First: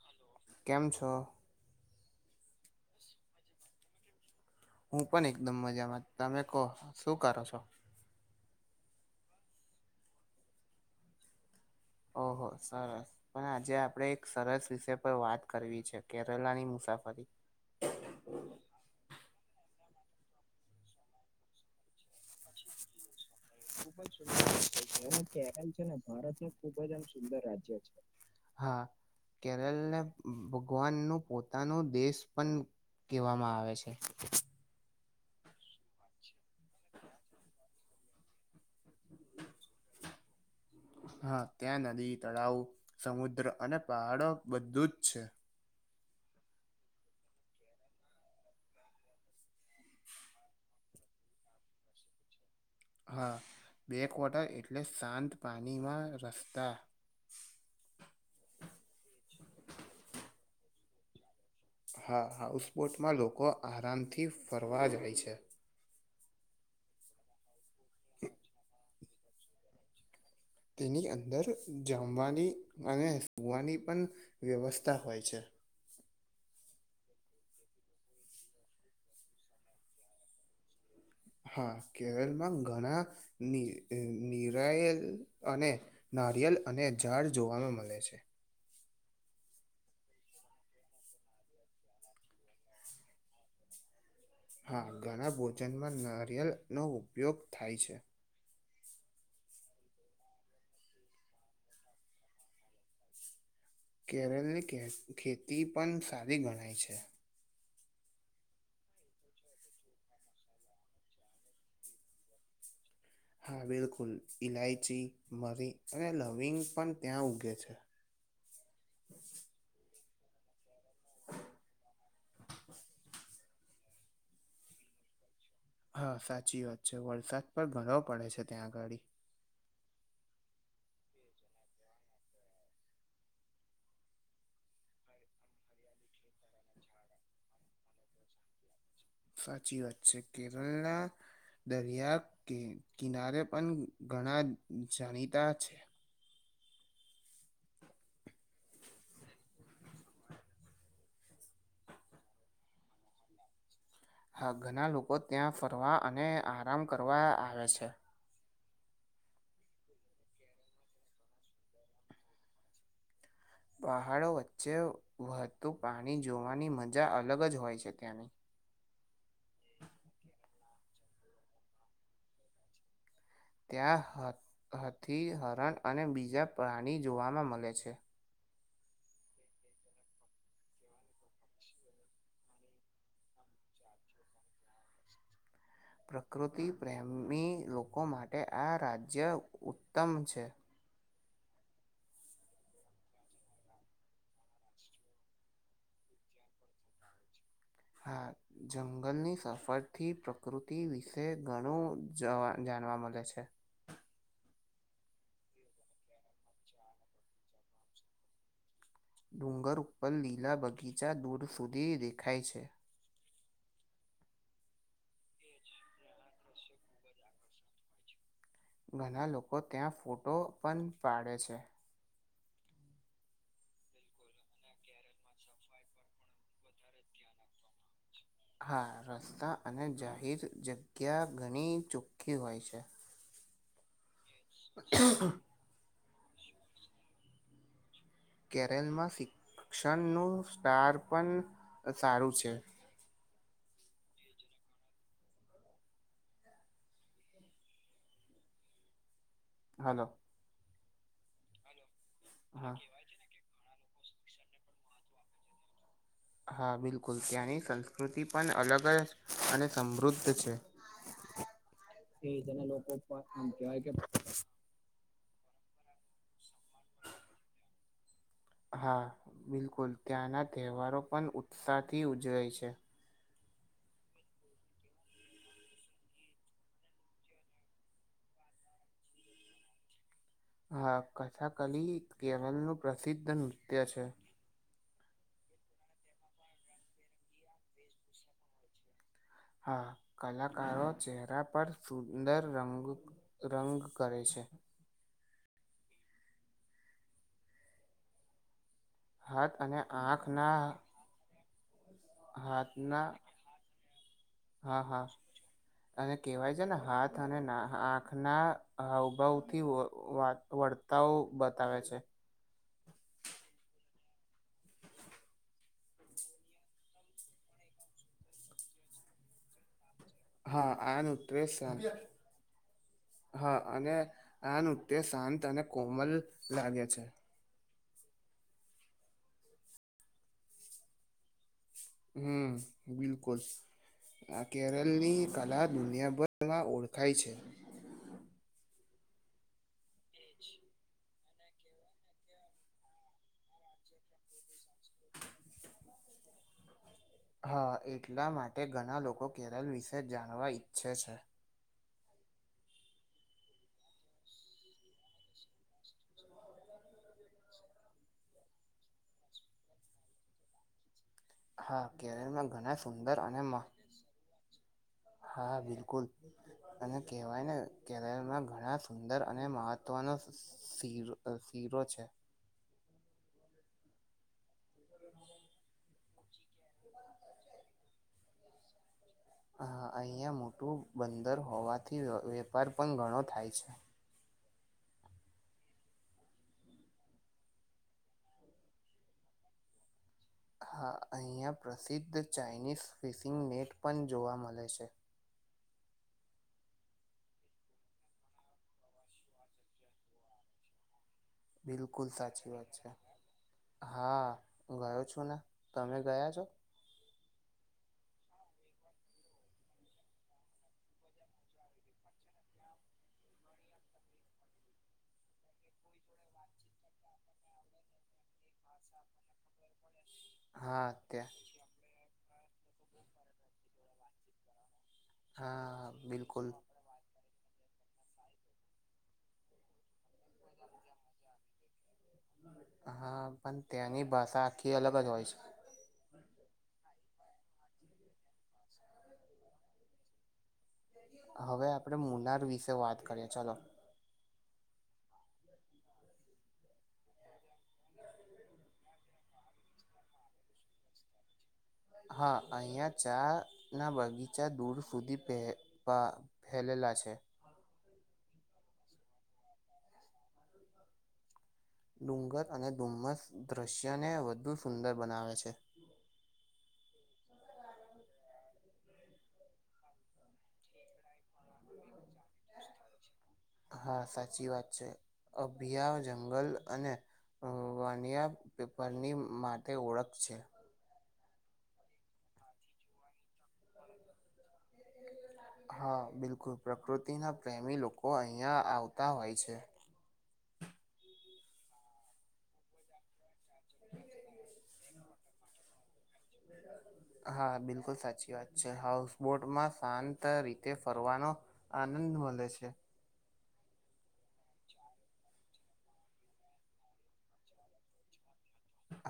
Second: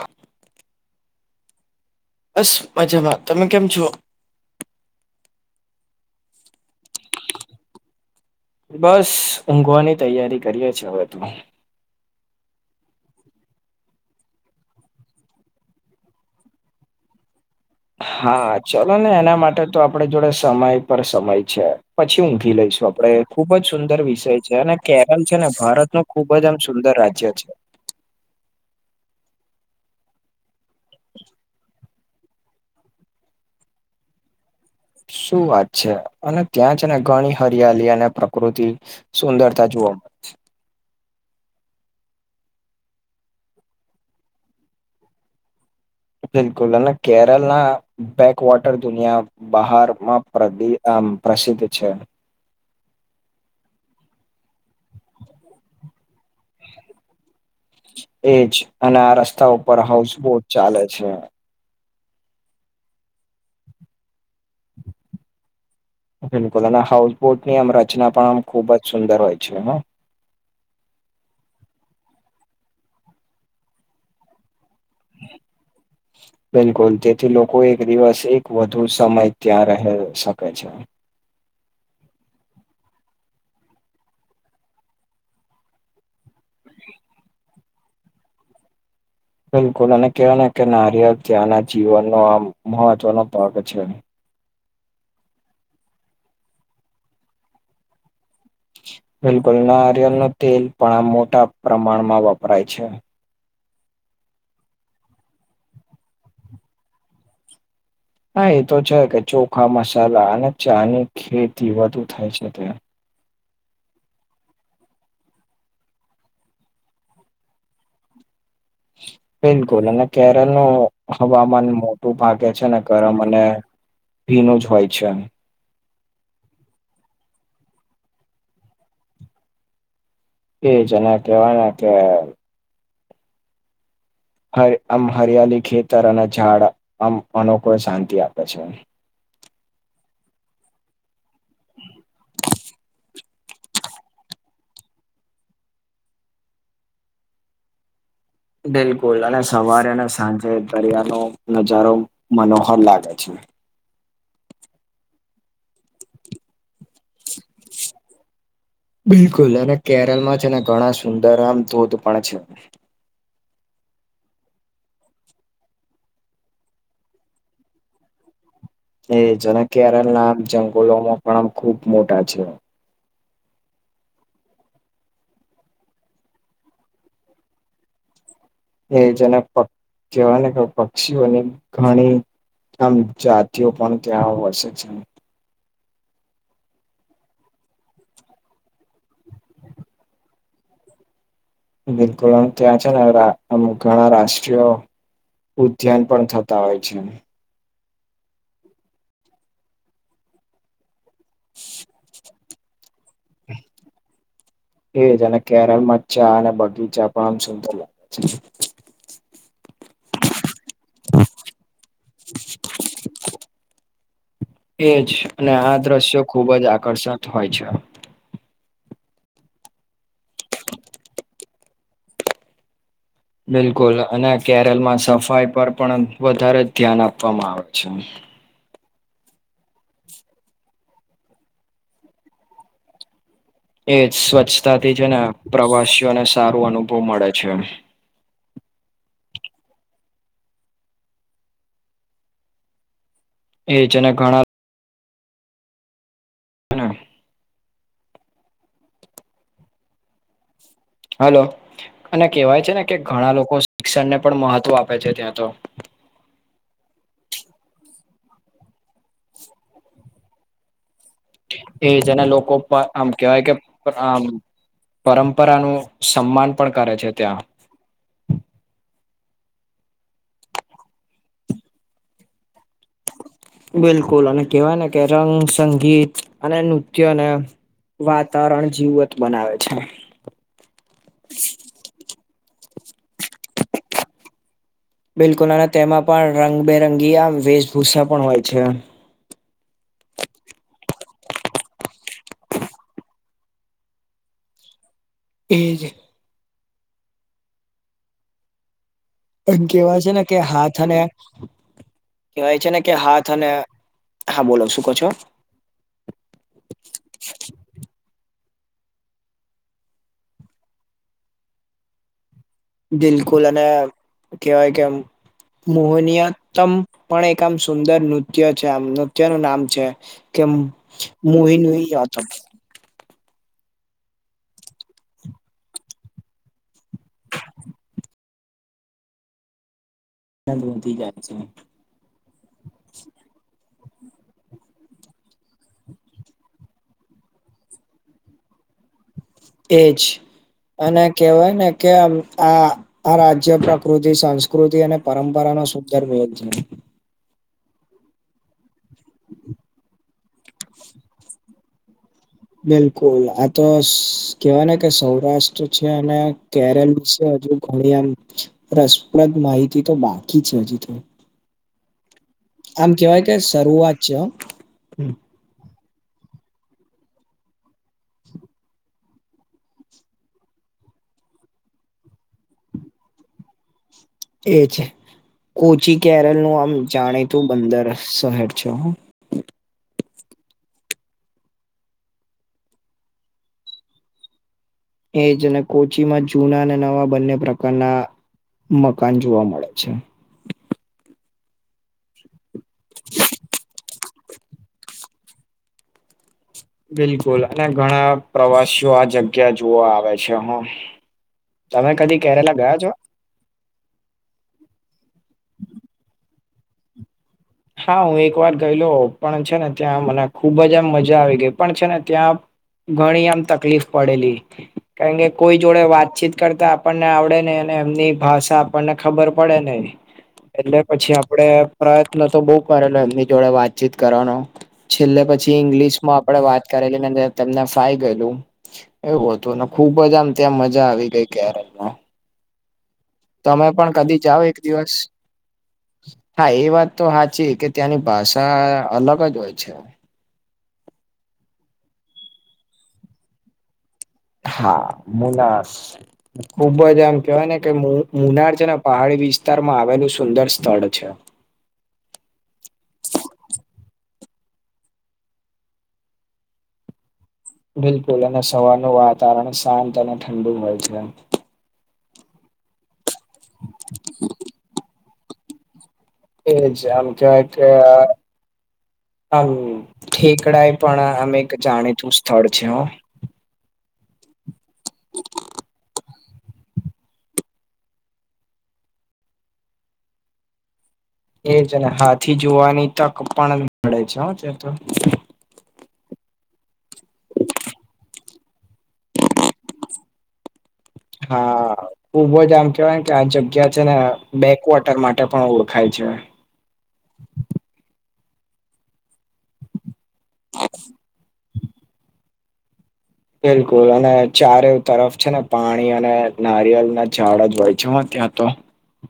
Hello કેમ છો? બસ મજામાં તમે કેમ છો? હું પણ એકદમ મજામાં તમે કો શું કરો છો? બસ ઊંઘવાની તૈયારી કરીએ છે હવે તો. ઓહો, સરસ. પણ આજે આપડે એક સરસ વિષય પર વાત કરવી છે, કેરલાની મુસાફરી. હા ચલોને એના માટે તો આપડા જોડે સમય પર સમય છે. પછી ઊંઘી લઈશું આપડે ખુબ જ સુંદર વિષય છે અને કેરળ છે ને ભારતનો ખૂબ જ આમ સુંદર રાજ્ય છે. હા કેરળને ભગવાનનું પોતાનું દેશ પણ કેહવામાં આવે છે. શું વાત છે અને ત્યાં છે ને ઘણી હરિયાલી અને પ્રકૃતિ સુંદરતા જોવા મળે હા ત્યાં નદી, તળાવ, સમુદ્ર અને પહાડો બધું જ છે. બિલકુલ અને કેરલ ના બેક વોટર દુનિયા બહારમાં પ્રદી આમ પ્રસિદ્ધ છે. હા, બેક વોટર એટલે શાંત પાણીમાં રસ્તા. એજ અને આ રસ્તા ઉપર હાઉસબોટ ચાલે છે. હા હાઉસબોટમાં લોકો આરામથી ફરવા જાય છે. બિલકુલ અને હાઉસબોટની આમ રચના પણ આમ ખુબ જ સુંદર હોય છે હા. તેની અંદર જમવાની અને સૂવાની પણ વ્યવસ્થા હોય છે. [inaudible] બિલકુલ તેથી લોકો એક દિવસ એક વધુ સમય ત્યાં રહે શકે છે. હા કેરળમાં ઘણા ની અ નિરાયેલ અને નારિયલ અને ઝાડ જોવામાં મળે છે. બિલકુલ અને કેહવાય ને કે નારિયલ ત્યાંના જીવનનો આમ મહત્વનો પાક છે. હા ઘણા ભોજનમાં નારિયેળનો ઉપયોગ થાય છે. બિલકુલ નારિયલના તેલ પણ આમ મોટા પ્રમાણમાં વપરાય છે. કેરળ ની ખે ખેતી પણ સારી ગણાય છે. હા એ તો છે કે ચોખા મસાલા અને ચાની ખેતી વધુ થાય છે ત્યાં હા બિલકુલ ઈલાયચી, મરી અને લવિંગ પણ ત્યાં ઉગે છે. બિલકુલ અને કેરલનો હવામાન મોટું ભાગે છે ને ગરમ અને ભીનું જ હોય છે. હા સાચી વાત છે વરસાદ પણ ઘણો પડે છે ત્યાં ગડી. એજ અને કેવાયને કે હરે આમ હરિયાલી ખેતર અને ઝાડ આમ અનોખો શાંતિ આપે છે. સાચી વાત છે, કેરલના દરિયા કિ કિનારે પણ ઘણા જાણીતા છે. બિલકુલ અને સવારે અને સાંજે દરિયાનો નજારો મનોહર લાગે છે. હા, ઘણા લોકો ત્યાં ફરવા અને આરામ કરવા આવે છે. બિલકુલ અને કેરલમાં છે ને ઘણા સુંદર આમ ધોધ પણ છે. પહાડો વચ્ચે વધુ પાણી જોવાની મજા અલગ જ હોય છે ત્યાંની. એ જના કેરળ ના આમ જંગલોમાં પણ આમ ખુબ મોટા છે. ત્યાં હથી હાથી હરણ અને બીજા પ્રાણી જોવામાં મળે છે. એ જેને પ કહેવાય ને કે પક્ષીઓની ઘણી આમ જાતિઓ પણ ત્યાં વસે છે. પ્રકૃતિ પ્રેમી લોકો માટે આ રાજ્ય ઉત્તમ છે. બિલકુલ ત્યાં છે ને રાષ અમુક ઘણા રાષ્ટ્રીય ઉદ્યાન પણ થતા હોય છે. હા જંગલની સફરથી પ્રકૃતિ વિશે ઘણું જવા જાણવા મળે છે. એ જ અને કેરળમાં ચા અને બગીચા પણ આમ સુંદર લાગે છે. ડુંગર ઉપર લીલા બગીચા દૂર સુધી દેખાય છે. એજ અને આ દ્રશ્યો ખુબ જ આકર્ષક હોય છે. ઘણા લોકો ત્યાં ફોટો પણ પાડે છે. બિલકુલ અને કેરલમાં સફાઈ પર પણ વધારે જ ધ્યાન આપવામાં આવે છે. હા રસ્તા અને જાહેર જગ્યા ઘણી ચોખ્ખી હોય છે. એ સ્વચ્છતા થી છે ને પ્રવાસીઓને સારો અનુભવ મળે છે. કેરલમાં શિક્ષણનું સ્ટાર પણ સારું છે. એજ અને ઘણા હલો. હલો અને કહેવાય છે હા ને કે ઘણા લોકો શિક્ષણને પણ મહત્વ આપે છે ત્યાં તો. હા બિલકુલ ત્યાંની સંસ્કૃતિ પણ અલગ જ અને સમૃદ્ધ છે. એ જેના લોકો પણ આમ કેવાય કે આમ પરંપરાનું સન્માન પણ કરે છે ત્યાં હા બિલકુલ ત્યાંના તહેવારો પણ ઉત્સાહથી ઉજવાય છે. બિલકુલ અને કેહેવાય ને કેરલ નુ સંગીત અને નૃત્યને વાતાવરણ જીવત બનાવે છે. હા કથકલી કેરલ નું પ્રસિદ્ધ નૃત્ય છે. બિલકુલ અને તેમાં પણ રંગબેરંગી આમ વેશભૂષા પણ હોય છે. હા કલાકારો ચહેરા પર સુંદર રંગ રંગ કરે છે. એ જ. હાથ અને કેહેવાય છે ને કે હાથ આંખના અને કહેવાય છે ને કે હાથના હાથ અને હા બોલો શું કહો છો. અને કહેવાય છે ને હાથ અને આંખના હાવભાવ થી [unintelligible] તા બતાવે છે. બિલકુલ અને કહેવાય કેમ મોહનીયતમ પણ એક આમ સુંદર નૃત્ય છે આમ નૃત્યનું નામ છે. કે હા આ મુુંહી નૃત્ય નહી આતા હા અને આ નૃત્ય શાંત અને કોમલ લાગે છે. વધી જાય છે. હમ બિલકુલ. આ કેરળની કલા દુનિયાભરમાં ઓળખાય છે. એ જ. એજ. અને કવાયને કે આમ આ રાજ્ય પ્રકૃતિ સંસ્ સંકૃતિ અને પરંપરાઓને સુંદર મેલ છે. હા એટલા માટે ઘણા લોકો કેરળ વિશે જાણવા ઈચ્છે છે. બિલકુલ આ તો સ કેવાય ને કે સૌરાષ્ટ્ર છે અને કેરલ છે. હજુ ઘણી આમ રસપ્રદ માહિતી તો બાકી છે હજી તો. હા કેરમાં. આમ કેવાય કે શરૂઆત છે હો. હા બિલકુલ. અને કહેવાય ને કેરળમાં ઘણા સુંદર અને મહત્વનો. શીરો અ શીરો છે. એ છે. બ. કોચી કેરલ નું આમ જાણીતું બંદર શહેર છે. હા અહીંયા મોટું બંદર હોવાથી વે વેપાર પણ ઘણો થાય છે. એજ અને કોચીમાં જૂના અને નવા બંને પ્રકારના. મકાન જોવા મળે છે. હા અહીંયા પ્રસિદ્ધ ચાઇનીઝ ફિશિંગ નેટ પણ જોવા મળે છે. બિલકુલ અને ઘણા પ્રવાસીઓ આ જગ્યા જોવા આવે છે હ. તમે બિલકુલ કદી સાચી કેરેલા વાત ગયા છે. છો. હા હું ગયો છું ને તમે ગયા છો. હા હું એક વાર ગયેલો પણ છે ને ત્યાં મને ખુબજ આમ મજા આવી ગઈ પણ છે ને ત્યાં. ઘણી આમ તકલીફ પડેલી. કારણ કે કોઈ જોડે વાતચીત કરતા આપણને આવડે નહિ અને એમની ભાષા આપણને ખબર પડે નહિ. એટલે હા પછી ત્યાં આપડે પ્રયત્ન તો બઉ કરેલો એમની જોડે વાતચીત કરવાનો. છેલ્લે પછી હા ઇંગ્લિશ માં આપડે બિલકુલ વાત. એને તમને ફાઈ ગયેલું એવું હતું. ખુબજ આમ ત્યાં મજા આવી ગઈ કેરલમાં. હા પણ ત્યાંની ભાષા આખી દિવસ અલગજ હોય છે. હા એ વાત તો હાચી કે ત્યાંની ભાષા અલગજ હોય છે. હવે આપણેે મુનાર વિશે વાત કરીએ ચલો. હા મુનાર ખુબજ આમ. કહેવાય ને મુ મુનાર છેને પહાડી વિસ્તારમાં આવેલું સુંદર સ્થળ છે. હા અહીં ચા ના બગીચા દૂર સુધી પે પ. ફેલેલા છે. બિલકુલ અને સવારનું વાતાવરણ શાંત અને ઠંડુ હોય છે. ડુંગર અને ધુમ્મસ દૃશ્યને વધુ સુંદર બનાવે છે. એજ આમ કેવાય કે અ. હમ ઠેકડાએ પણ અ અમે એક જાણીતું સ્થળ છે હ. હા સાચી વાત છે અભિયા જંગલ અને. વાનિયા પેપરની માટે ઓળખ છે. એજ અને હાથી જોવાની તક પણ મળે છે હો તે તો. હા બિલકુલ પ્રકૃતિના પ્રેમી લોકો અહિયાં આવતા હોય છે. હા ખુબજ આમ કેવાય કે આ જગ્યા છે ને બેકવોટર માટે. એ પણ ઓળખાય છે. હા બિલકુલ સાચી વાત છે હાઉસબોટમાં શાત. આ રીતે ફરવાનો આનંદ મળે છે. બિલકુલ અને ચારે તરફ છે ને. પાણી અને નારિયેળ ના ઝાડ જ હોય છેમાં ત્યાં તો.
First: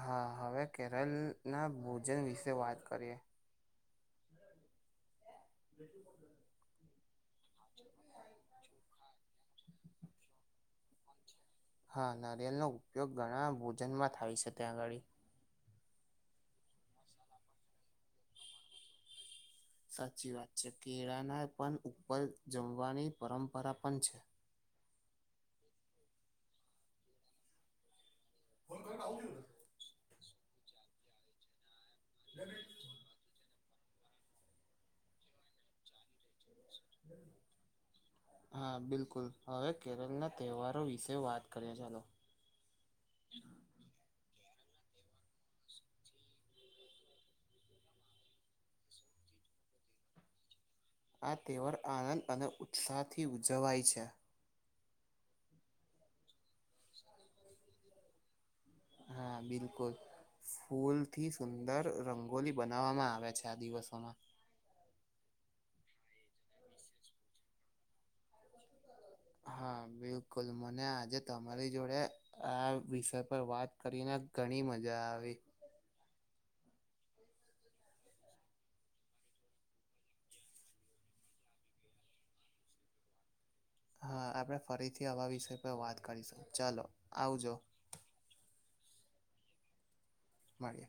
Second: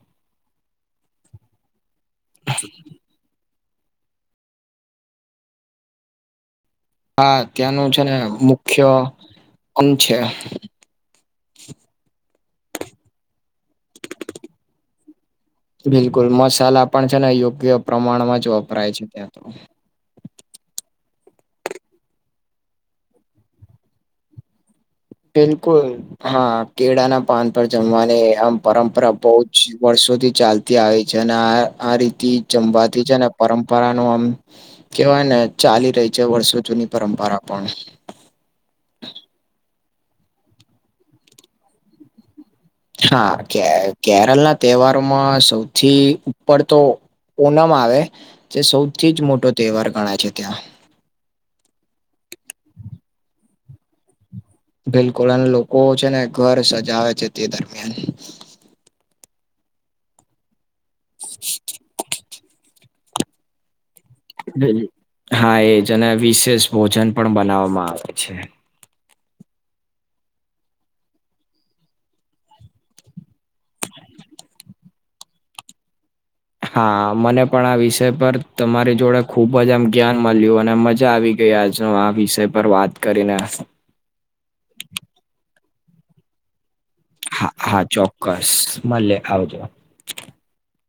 હા હવે કેરળના ભોજન વિશે વાત કરીએ. [inaudible] હા ત્યાંનું છે ને મુખ્ય અંંત છે. હા નારિયેલનો ઉપયોગ ઘણા ભોજનમાં થાય છે ત્યાં આગળ. બિલકુલ મસાલા પણ છે ને યોગ્ય પ્રમાણમાંજ વપરાય છે ત્યાં તો. સાચી વાત છે કેળાના પણ ઉપર જમવાની પરંપરા પણ છે. બિલકુલ હા કેળા ના પાન પર જમવાની આમ પરંપરા બહુ જ વર્ષોથી ચાલતી આવી છે અને આ આ રીત થી જમવાથી છે ને પરંપરા ન આમ કેવાય ને ચાલી રહી છે વર્ષો જૂની પરંપરા પણ હા બિલકુલ હવે કેરળના તહેવારો વિશે વાત કરીએ ચાલો હા કે કેરળ ના તહેવારોમાં સૌથી પડ તો ઓનમ આવે તે સૌથી જ મોટો તહેવાર ગણાય છે ત્યાં આ તહેવાર આનંદ અને ઉત્સાહથી ઉજવાય છે બિલકુલ અને લોકો છે ને ઘર સજાવે છે તે દરમિયાન હા બિલકુલ ફૂલ થી સુંદર રંગોલી બને નાવામાં આવે છે આ દિવસોમાં હા એજને વિશેષ ભોજન પણ બનાવવામાં આવે છે. હા બિલકુલ મને આજે તમારી જોડે આ વિષય પણ વાત કરીને ઘણી મજા આવી. હા મને પણ આ વિષય પર તમારી જોડે ખુબ જ આમ જ્ઞાન મળ્યું અને મજા આવી. કે આજ આ વિષય પર વાત કરીને હા આપણે ફરીથી આવા વિષય પર વાત કરીશું ચાલો આવજો હા હા ચોક્કસ મળલેે આવજો. મળીએ.